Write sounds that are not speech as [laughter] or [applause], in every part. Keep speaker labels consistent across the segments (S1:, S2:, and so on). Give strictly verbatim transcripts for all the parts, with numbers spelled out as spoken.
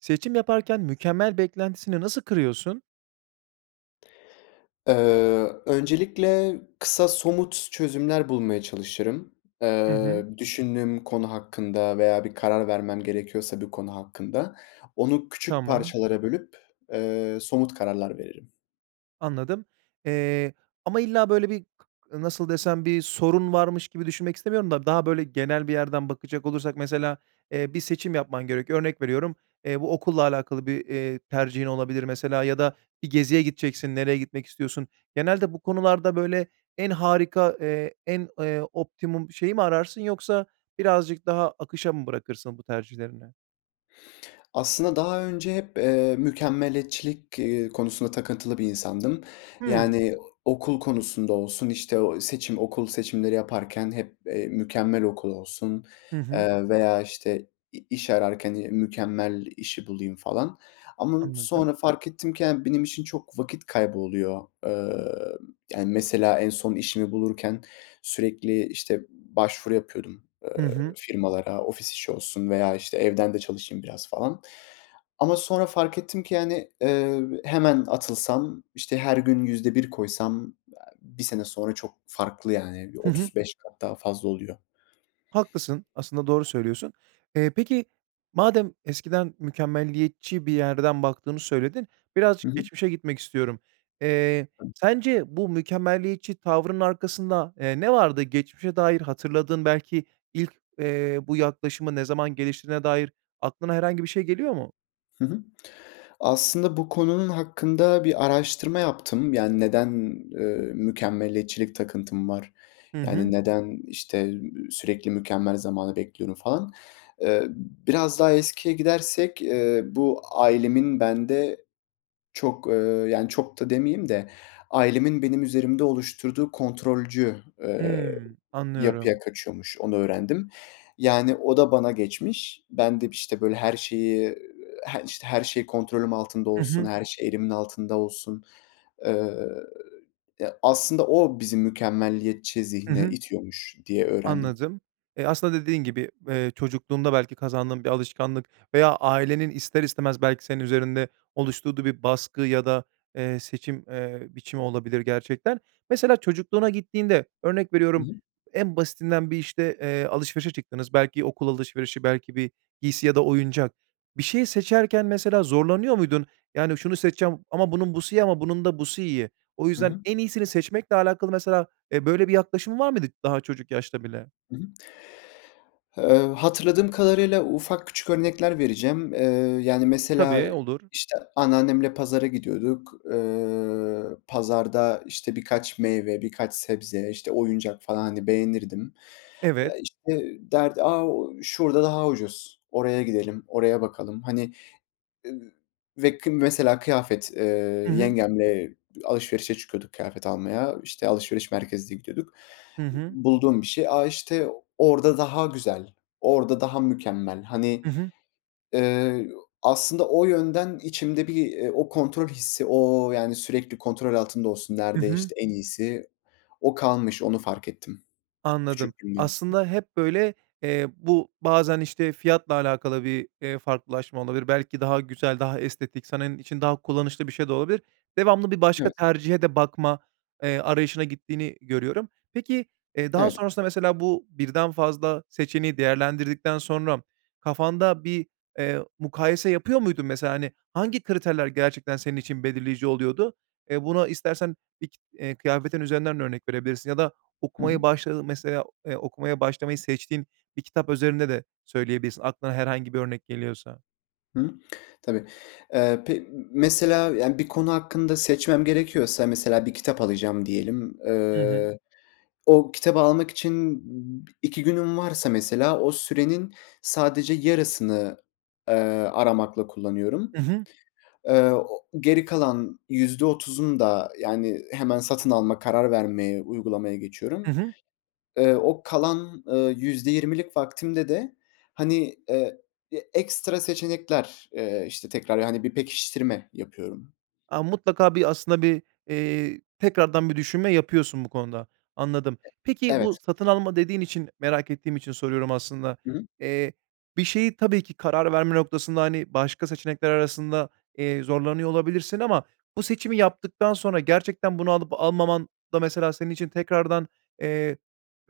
S1: Seçim yaparken "mükemmel" beklentisini nasıl kırıyorsun?
S2: Eee, öncelikle kısa somut çözümler bulmaya çalışırım.
S1: Hı
S2: Eee,
S1: hı.
S2: düşündüğüm konu hakkında veya bir karar vermem gerekiyorsa bir konu hakkında. Onu küçük
S1: Tamam.
S2: parçalara bölüp, eee, somut kararlar veririm.
S1: Anladım, eee, ama illa böyle bir kı nasıl desem, bir sorun varmış gibi düşünmek istemiyorum da daha böyle genel bir yerden bakacak olursak mesela, eee, bir seçim yapman gerekiyor. Örnek veriyorum, eee, bu okulla alakalı bir, eee, tercihin olabilir mesela ya da bir geziye gideceksin, nereye gitmek istiyorsun? Genelde bu konularda böyle en harika, eee, en, eee, optimum şeyi mi ararsın yoksa birazcık daha akışa mı bırakırsın bu tercihlerini?
S2: Aslında daha önce hep, eee, mükemmeliyetçilik, ııı, konusunda takıntılı bir insandım.
S1: Hıı.
S2: Yani, okul konusunda olsun, işte ooo, seçim, okul seçimleri yaparken hep, eee, mükemmel okul olsun,
S1: Hı hı.
S2: eee, veya işte i-iş ararken mükemmel işi bulayım falan. Ama
S1: Anladım.
S2: sonra fark ettim ki yani benim için çok vakit kaybı oluyor. Eee, yani, mesela en son işimi bulurken sürekli işte başvuru yapıyordum,
S1: Hı
S2: eee,
S1: hı.
S2: firmalara, ofis işi olsun veya işte evden de çalışayım biraz, falan. Ama sonra fark ettim ki, yani, eee, hemen atılsam, işte her gün yüzde bir koysam bir sene sonra çok farklı yani. Bir
S1: Hı hı.
S2: otuz beş kat daha fazla oluyor.
S1: Haklısın, aslında doğru söylüyorsun. Eee, peki, madem eskiden mükemmeliyetçi bir yerden baktığını söyledin,
S2: Hı
S1: birazcık
S2: hı.
S1: geçmişe gitmek istiyorum. Eee, sence bu mükemmeliyetçi tavrının arkasında, eee, ne vardı? Geçmişe dair hatırladığın belki ilk, eee, bu yaklaşımı ne zaman geliştirdiğine dair aklına herhangi bir şey geliyor mu?
S2: Hı hı, aslında bu konunun hakkında bir araştırma yaptım. Yani, neden, eee, mükemmeliyetçilik takıntım var,
S1: Hı
S2: yani,
S1: hı.
S2: neden işte, ııı, sürekli mükemmel zamanı bekliyorum falan. Eee, biraz daha eskiye gidersek, eee, bu ailemin bende çok, eee, yani, çok da demeyeyim de, ailemin benim üzerimde oluşturduğu kontrolcü, eee,
S1: Hıı, anlıyorum.
S2: yapıya kaçıyormuş, onu öğrendim. Yani, o da bana geçmiş. Ben de işte böyle her şeyi, he işte her şey kontrolüm altında
S1: Hı
S2: olsun,
S1: hı.
S2: her şey elimin altında olsun, eee, e, aslında o bizi mükemmeliyetçi
S1: Hı
S2: zihne
S1: hı.
S2: itiyormuş diye öğrendim.
S1: Anladım. E, aslında dediğin gibi, eee, çocukluğunda belki kazandığın bir alışkanlık veya ailenin ister istemez belki senin üzerinde oluşturduğu bir baskı ya da, eee, seçim, eee, biçimi olabilir gerçekten. Mesela çocukluğuna gittiğinde örnek
S2: Hı
S1: veriyorum,
S2: hı.
S1: en basitinden bir işte, eee, alışverişe çıktınız, belki okul alışverişi, belki bir giysi ya da oyuncak. Bir şeyi seçerken mesela zorlanıyor muydun? Yani, şunu seçeceğim ama bunun busu iyi ama bunun da busu iyi. O
S2: Hı
S1: yüzden
S2: hı.
S1: en iyisini seçmekle alakalı mesela, e, böyle bir yaklaşım var mıydı daha çocuk yaşta bile?
S2: Hı hı. Eee, hatırladığım kadarıyla ufak küçük örnekler vereceğim. Eee, yani, mesela
S1: Tabii, olur.
S2: işte anneannemle pazara gidiyorduk. Eee, pazarda işte birkaç meyve, birkaç sebze, işte oyuncak falan, hani, beğenirdim. Ya,
S1: Evet.
S2: işte derdi, a, şurada daha ucuz, oraya gidelim, oraya bakalım. Hani, e, ve kı mesela kıyafet, eee,
S1: Hı hı.
S2: yengemle alışverişe çıkıyorduk kıyafet almaya. İşte alışveriş merkezine gidiyorduk.
S1: Hı hı.
S2: Bulduğum bir şey. A, işte orada daha güzel, orada daha mükemmel. Hani,
S1: Hı hı.
S2: eee, aslında o yönden içimde bir o kontrol hissi, o, yani, sürekli kontrol altında olsun,
S1: Hı
S2: nerede
S1: hı.
S2: işte en iyisi, o kalmış, onu fark ettim
S1: Anladım.
S2: küçüklüğümden.
S1: Aslında hep böyle, eee, bu bazen işte fiyatla alakalı bir, eee, farklılaşma olabilir. Belki daha güzel, daha estetik senin için daha kullanışlı bir şey de olabilir. Devamlı bir başka
S2: Evet.
S1: tercihe de bakma, eee, arayışına gittiğini görüyorum. Peki, eee, daha
S2: Evet.
S1: sonrasında mesela bu birden fazla seçeneği değerlendirdikten sonra kafanda bir, eee, mukayese yapıyor muydun mesela? Hani, hangi kriterler gerçekten senin için belirleyici oluyordu? Eee, buna istersen [unintelligible] eee, kıyafetin üzerinden de örnek verebilirsin ya da
S2: Hı hı.
S1: okumayı başladın mesela, eee, okumaya başlamayı seçtiğin bir kitap üzerinde de söyleyebilirsin aklına herhangi bir örnek geliyorsa.
S2: Hıı. Tabii. Eee, pe mesela yani, bir konu hakkında seçmem gerekiyorsa mesela bir kitap alacağım diyelim.
S1: Hı hı.
S2: Eee, o kitabı almak için iki günüm varsa mesela, o sürenin sadece yarısını, eee, aramakla kullanıyorum.
S1: I hı.
S2: Eee, o geri kalan yüzde otuzunu da, yani, hemen satın alma, karar vermeye, uygulamaya
S1: I
S2: geçiyorum.
S1: hı.
S2: Eee, o kalan, eee, yüzde yirmilik vaktimde de, hani, eee, e ekstra seçenekler, eee, işte, tekrar, yani bir pekiştirme yapıyorum.
S1: A, mutlaka bir aslında bir, eee, tekrardan bir düşünme yapıyorsun bu konuda. Anladım.
S2: E
S1: Peki, bu
S2: evet.
S1: "satın alma" dediğin için, merak ettiğim için soruyorum aslında.
S2: Hı hı.
S1: Eee, bir şeyi tabii ki karar verme noktasında, hani, başka seçenekler arasında, eee, zorlanıyor olabilirsin ama bu seçimi yaptıktan sonra gerçekten bunu alıp almaman da mesela senin için tekrardan, eee,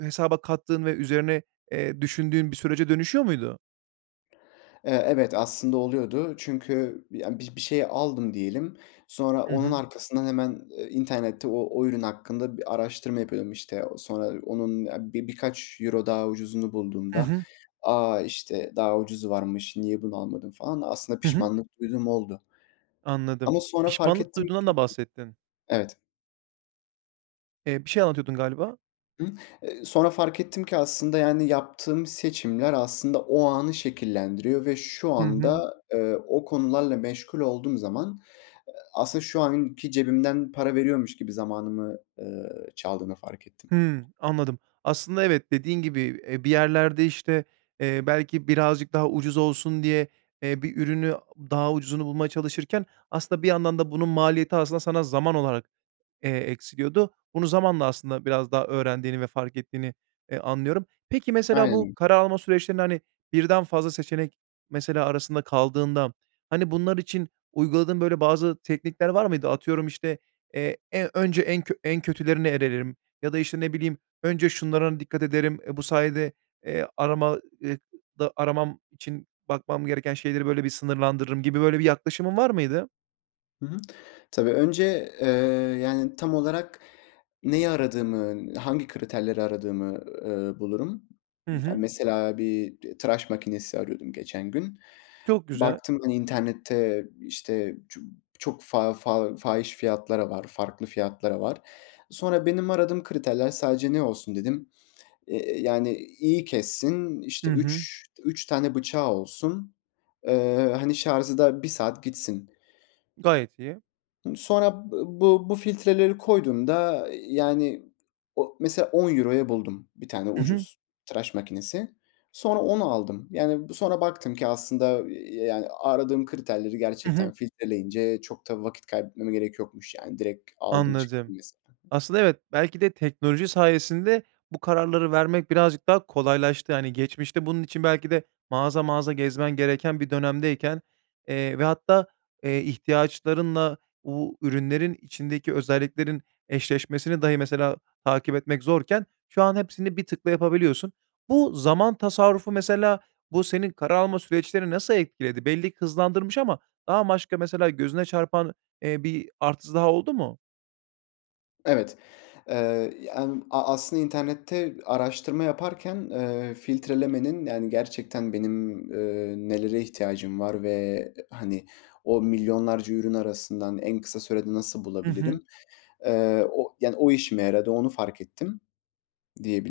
S1: hesaba kattığın ve üzerine, eee, düşündüğün bir sürece dönüşüyor muydu?
S2: Eee, evet, aslında oluyordu. Çünkü bi ya, bi bir şeyi aldım diyelim. Sonra
S1: Hı
S2: onun
S1: hı.
S2: arkasından hemen, eee, internette o o ürün hakkında bir araştırma yapıyorum işte. Sonra onun a bi birkaç euro daha ucuzunu
S1: Hı
S2: bulduğumda
S1: hı.
S2: "A, işte daha ucuzu varmış, niye bunu almadın?" falan da aslında
S1: Hı hı.
S2: pişmanlık duyduğum oldu
S1: Anladım.
S2: ama sonra fark
S1: Pişmanlık
S2: ettim
S1: duyduğundan da
S2: ki
S1: bahsettin.
S2: evet.
S1: Eee, bir şey anlatıyordun galiba.
S2: Imm, eee, sonra fark ettim ki aslında, yani, yaptığım seçimler aslında o anı şekillendiriyor ve şu
S1: Hı hı.
S2: anda, eee, o konularla meşgul olduğum zaman aslında şu anki cebimden para veriyormuş gibi zamanımı, eee, çaldığını fark ettim.
S1: Hımm, anladım. Aslında evet, dediğin gibi, eee, bir yerlerde, işte, eee, belki birazcık daha ucuz olsun diye, eee, bir ürünü daha ucuzunu bulmaya çalışırken aslında bir yandan da bunun maliyeti aslında sana zaman olarak, eee, eksiliyordu. Bunu zamanla aslında biraz daha öğrendiğini ve fark ettiğini, eee, anlıyorum. Peki, mesela bu
S2: Aynen.
S1: karar alma süreçlerinde, hani, birden fazla seçenek mesela arasında kaldığında, hani, bunlar için uyguladığın böyle bazı teknikler var mıydı? Atıyorum, işte, eee, eee, önce en kö en kötülerine elerim ya da, işte, ne bileyim, önce şunlara dikkat ederim, eee, bu sayede, eee, arama ııı, da aramam için bakmam gereken şeyleri, böyle, bir sınırlandırırım gibi, böyle, bir yaklaşımın var mıydı?
S2: Hı hı. Tabii, önce, eee, yani, tam olarak neyi aradığımın, hangi kriterleri aradığımı, ııı, bulurum.
S1: Hı
S2: Ya,
S1: hı.
S2: mesela bir t tıraş makinesi arıyordum geçen gün.
S1: Çok güzel.
S2: Baktım ben internette, işte, ço çok fa fa fahiş fiyatlara var, farklı fiyatlara var. Sonra, "Benim aradığım kriterler sadece ne olsun?" dedim. Eee, yani, iyi kessin, işte,
S1: Hı hı.
S2: üç üç tane bıçağı olsun. Eee, hani, şarzı da bir saat gitsin.
S1: Gayet iyi.
S2: Sonra b bu bu filtreleri koyduğumda, iii, yani, o mesela on euro'ya buldum bir tane,
S1: Hı hı.
S2: ucuz tıraş makinesi. Sonra onu aldım. Yani, bu sonra baktım ki aslında, iii, eee, yani, aradığım kriterleri
S1: Hı
S2: gerçekten
S1: hı.
S2: filtreleyince çok da vakit kaybetmeme gerek yokmuş. Yani, direkt aldım çıktım
S1: Anladım.
S2: mesela.
S1: Aslında evet, belki de teknoloji sayesinde bu kararları vermek birazcık daha kolaylaştı. Hani, geçmişte bunun için belki de mağaza mağaza gezmen gereken bir dönemdeyken, eee, ve hatta, eee, ihtiyaçlarınla u ürünlerin içindeki özelliklerin eşleşmesini dahi mesela takip etmek zorken şu an hepsini bir tıkla yapabiliyorsun. Bu zaman tasarrufu, mesela, bu senin karar alma süreçlerini nasıl etkiledi? Belli ki hızlandırmış ama daha maşka mesela gözüne çarpan, eee, bir artısı daha oldu mu?
S2: Evet, ııı, yani, a aslında internette araştırma yaparken, ııı, filtrelemenin, yani, gerçekten benim, ııı, nelere ihtiyacım var ve, hani, o milyonlarca ürün arasından en kısa sürede nasıl
S1: Hı hı.
S2: bulabilirim, eee, o yani, o işime yaradı, onu fark ettim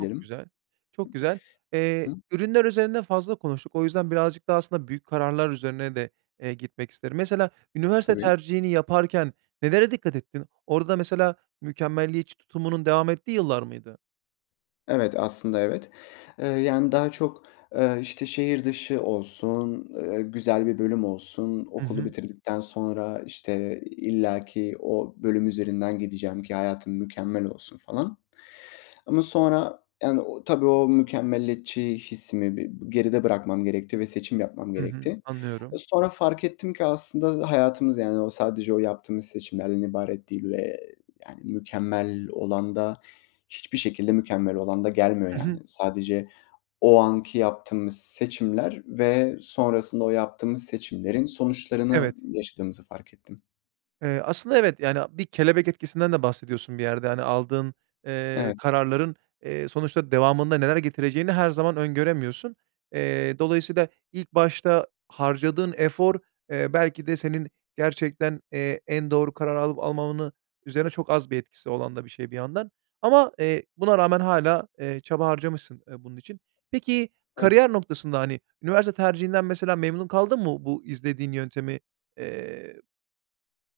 S1: Çok güzel, çok güzel. Eee,
S2: [unintelligible]
S1: ürünler üzerinde fazla konuştuk. O yüzden birazcık daha, aslında, büyük kararlar üzerine de, eee, gitmek isterim. Mesela, üniversite
S2: Tabii.
S1: tercihini yaparken nelere dikkat ettin? Orada, mesela, mükemmeliyetçi tutumunun devam ettiği yıllar mıydı?
S2: Evet. Aslında, evet. Iıı, yani, daha çok, ııı, işte şehir dışı olsun, ııı, güzel bir bölüm olsun,
S1: Hı
S2: okulu
S1: hı.
S2: bitirdikten sonra işte illaki o bölüm üzerinden gideceğim ki hayatım mükemmel olsun falan. Ama sonra, yani, o tabii o mükemmeliyetçi hissimi bi geride bırakmam gerekti ve seçim yapmam
S1: Hı hı.
S2: gerekti.
S1: Anlıyorum.
S2: Sonra fark ettim ki aslında hayatımız, yani, o sadece o yaptığımız seçimlerden ibaret değil ve yani, mükemmel olan da hiçbir şekilde mükemmel olan da gelmiyor,
S1: Hı
S2: yani.
S1: hı.
S2: Sadece o anki yaptığımız seçimler ve sonrasında o yaptığımız seçimlerin sonuçlarını
S1: Evet.
S2: yaşadığımızı fark ettim.
S1: Eee, aslında, evet, yani, bir kelebek etkisinden de bahsediyorsun bir yerde, hani, aldığın, eee,
S2: Evet.
S1: kararların, eee, sonuçta devamında neler getireceğini her zaman öngöremiyorsun. Eee, dolayısıyla ilk başta harcadığın efor, eee, belki de senin gerçekten, eee, en doğru karar alıp almamanın üzerine çok az bir etkisi olan da bir şey bir yandan. Ama, eee, buna rağmen hâlâ, eee, çaba harcamışsın, eee, bunun için. Peki,
S2: Evet.
S1: kariyer noktasında, hani, üniversite tercihinden, mesela, memnun kaldın mı, bu izlediğin yöntemi, eee,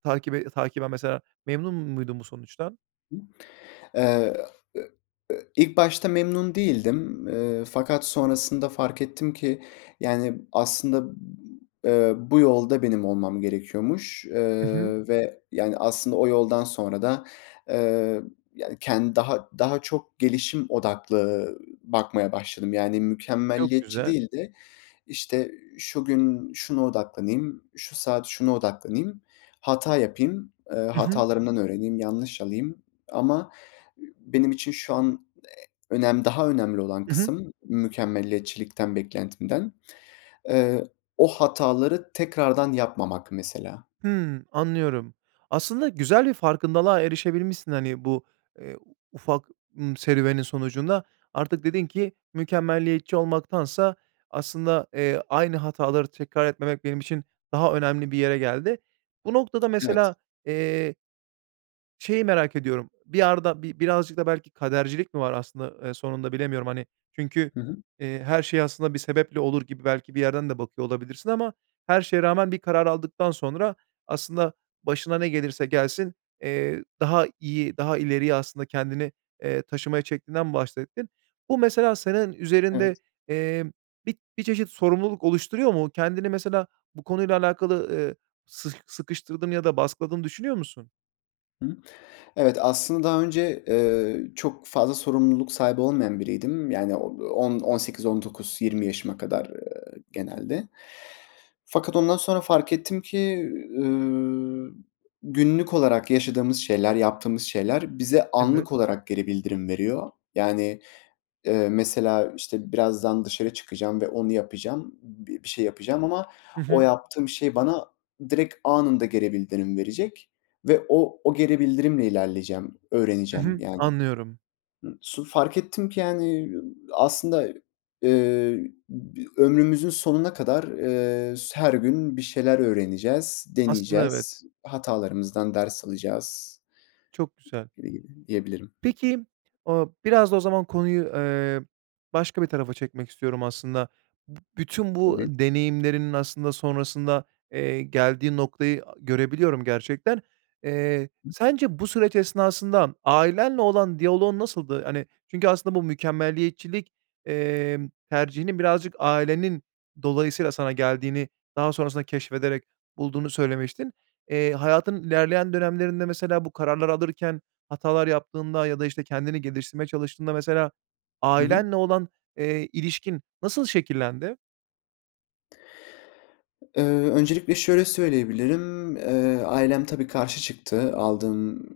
S1: takibe takiben, mesela, memnun muydun bu sonuçtan?
S2: [unintelligible] Eee, ı ı ilk başta memnun değildim. Iıı, fakat sonrasında fark ettim ki, yani, aslında, ııı, bu yolda benim olmam gerekiyormuş,
S1: Hı hı.
S2: ııı, ve, yani, aslında o yoldan sonra da, ııı, yani, kendi daha daha çok gelişim odaklı bakmaya başladım. Yani,
S1: Çok
S2: mükemmeliyetçi
S1: güzel.
S2: değil de işte şu gün şuna odaklanayım, şu saat şuna odaklanayım, hata yapayım, ııı,
S1: Hı hı.
S2: hatalarımdan öğreneyim, yanlış alayım. Ama benim için şu an e önem, daha önemli olan
S1: Hı hı.
S2: kısım mükemmeliyetçilikten beklentimden. Eee, o hataları tekrardan yapmamak mesela.
S1: Hımm. Anlıyorum. Aslında güzel bir farkındalığa erişebilmişsin, hani, bu, eee, ufak, ımm, serüvenin sonucunda. Artık dedin ki mükemmeliyetçi olmaktansa aslında, eee, aynı hataları tekrar etmemek benim için daha önemli bir yere geldi. Bu noktada
S2: Evet.
S1: mesela, eee şeyi merak ediyorum, bir yarda bi birazcık da belki kadercilik mi var aslında, ııı, sonunda bilemiyorum, hani, çünkü,
S2: Hı hı.
S1: eee, her şey aslında bir sebeple olur gibi belki bir yerden de bakıyor olabilirsin ama her şeye rağmen bir karar aldıktan sonra aslında başına ne gelirse gelsin, eee, daha iyi daha daha ileriye aslında kendini, eee, taşımaya çektiğinden bahsettin. Bu mesela senin
S2: Evet.
S1: üzerinde, eee, bir bir çeşit sorumluluk oluşturuyor mu? Kendini mesela bu konuyla alakalı, eee, sıh sıkıştırdığını ya da baskıladığını düşünüyor musun?
S2: Hı hı. Evet, aslında, daha önce, eee, çok fazla sorumluluk sahibi olmayan biriydim. Yani, o on on sekiz, on dokuz, yirmi yaşıma kadar, eee, genelde. Fakat ondan sonra fark ettim ki, üüü, günlük olarak yaşadığımız şeyler, yaptığımız şeyler bize
S1: Evet.
S2: anlık olarak geri bildirim veriyor. Yani, eee, mesela, işte birazdan dışarı çıkacağım ve onu yapacağım, b bir şey yapacağım ama
S1: Hı
S2: o
S1: hı.
S2: yaptığım şey bana direkt anında geri bildirim verecek ve o o geri bildirimle ilerleyeceğim,
S1: Hı
S2: öğreneceğim
S1: hı.
S2: yani.
S1: Anlıyorum.
S2: Im su fark ettim ki, yani, aslında, eee, bi ömrümüzün sonuna kadar, eee, s her gün bir şeyler öğreneceğiz,
S1: Aslında evet!
S2: deneyeceğiz, hatalarımızdan ders alacağız
S1: Çok güzel!
S2: [unintelligible] diyebilirim.
S1: Peki, ooo, biraz da o zaman konuyu, eee, başka bir tarafa çekmek istiyorum, aslında. B bütün bu
S2: Tabii.
S1: deneyimlerinin, aslında, sonrasında, eee, geldiği noktayı görebiliyorum gerçekten. Eee,
S2: [unintelligible]
S1: sence bu süreç esnasından ailenle olan diyaloğun nasıldı? Hani, çünkü, aslında, bu mükemmeliyetçilik, emm, tercihinin birazcık ailenin dolayısıyla sana geldiğini daha sonrasında keşfederek bulduğunu söylemiştin. Eee, hayatın ilerleyen dönemlerinde, mesela, bu kararları alırken hatalar yaptığında ya da işte kendini geliştirmeye çalıştığında, mesela,
S2: Hı hı.
S1: ailenle olan, eee, ilişkin nasıl şekillendi?
S2: Eee, öncelikle şöyle söyleyebilirim, eee, ailem tabii karşı çıktı. Aldığım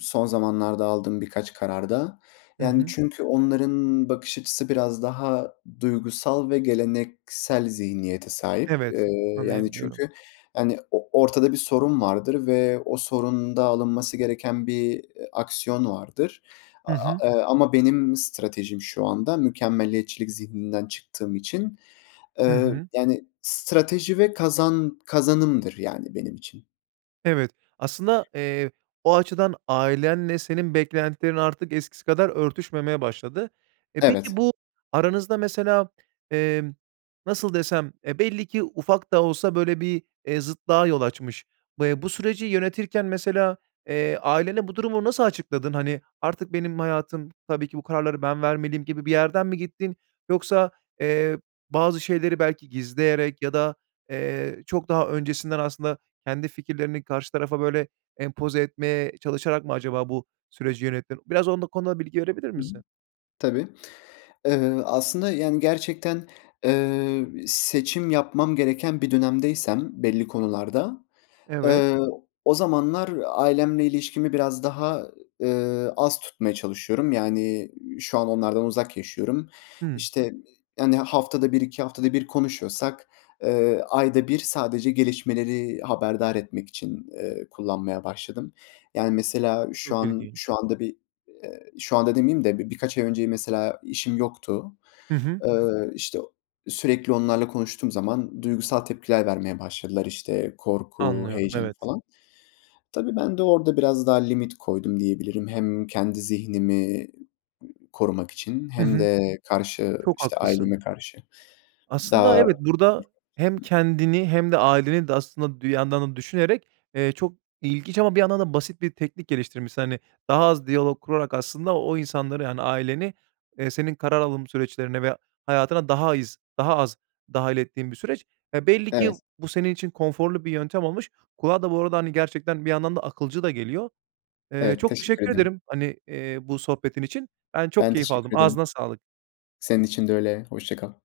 S2: son zamanlarda aldığım birkaç kararda.
S1: Hı
S2: Yani,
S1: hı.
S2: çünkü onların bakış açısı biraz daha duygusal ve geleneksel zihniyete sahip. Eee,
S1: Evet,
S2: yani,
S1: anlayabiliyorum.
S2: çünkü, hani, o ortada bir sorun vardır ve o sorunda alınması gereken bir, eee, aksiyon vardır. A
S1: Hı hı.
S2: a eee, ama benim stratejim şu anda mükemmeliyetçilik zihninden çıktığım için,
S1: Hı
S2: eee,
S1: hı.
S2: yani, strateji ve kazan kazanımdır, yani, benim için.
S1: Evet, aslında, eee, o açıdan ailenle senin beklentilerin artık eskisi kadar örtüşmemeye başladı. E, peki
S2: Evet.
S1: bu aranızda mesela, emm, nasıl desem? Eee, belli ki ufak da olsa, böyle, bir, eee, zıtlığa yol açmış. B eee, bu süreci yönetirken mesela, eee, ailene bu durumu nasıl açıkladın? Hani, "artık benim hayatım tabii ki, bu kararları ben vermeliyim" gibi bir yerden mi gittin yoksa, eee, bazı şeyleri belki gizleyerek ya da, eee, çok daha öncesinden aslında kendi fikirlerini karşı tarafa, böyle, empoze etmeye çalışarak mı acaba bu süreci yönettin? Biraz onu da konuda bilgi verebilir
S2: Hı hı,
S1: misin?
S2: tabii. Iıı, aslında, yani, gerçekten, eee, b seçim yapmam gereken bir dönemdeysem belli konularda,
S1: Evet.
S2: eee, o zamanlar ailemle ilişkimi biraz daha, eee, az tutmaya çalışıyorum. Yani, şu an onlardan uzak yaşıyorum.
S1: Hıı.
S2: İşte, hani, haftada bir iki haftada bir konuşuyorsak, eee, ayda bir sadece gelişmeleri haberdar etmek için, eee, kullanmaya başladım. Yani, mesela şu
S1: Çok
S2: an
S1: ilginç.
S2: şu anda bir, eee, şu anda demeyeyim de bi birkaç ay önceyi mesela işim yoktu.
S1: Hı hı.
S2: Iıı, işte, sürekli onlarla konuştuğum zaman duygusal tepkiler vermeye başladılar. İşte, korku,
S1: Anlıyorum.
S2: heyecan
S1: Evet.
S2: falan. Tabii, ben de orada biraz daha limit koydum diyebilirim. Hem kendi zihnimi korumak için
S1: Hı
S2: hem
S1: hı.
S2: de karşı,
S1: Çok
S2: işte,
S1: haklısın.
S2: aileme karşı. Daha,
S1: Aslında evet, burada hem
S2: [unintelligible]
S1: kendini hem de aileni de aslında dir yandan da düşünerek, eee, çok ilginç ama bir yandan da basit bir teknik geliştirmişsin. Hani, daha az diyalog kurarak aslında o insanları, yani, aileni, eee, senin karar alım süreçlerine ve hayatına daha iz daha az dâhil ettiğin bir süreç. Eee, belli ki
S2: Evet.
S1: bu senin için konforlu bir yöntem olmuş. Kulağa da bu arada, hani, gerçekten bir yandan da akılcı da geliyor. Eee,
S2: Evet,
S1: çok
S2: teşekkür
S1: teşekkür
S2: ederim.
S1: ederim, hani, eee, bu sohbetin için. Ben çok
S2: Ben
S1: keyif aldım,
S2: teşekkür ederim.
S1: ağzına sağlık.
S2: Senin için de öyle hoşça kal.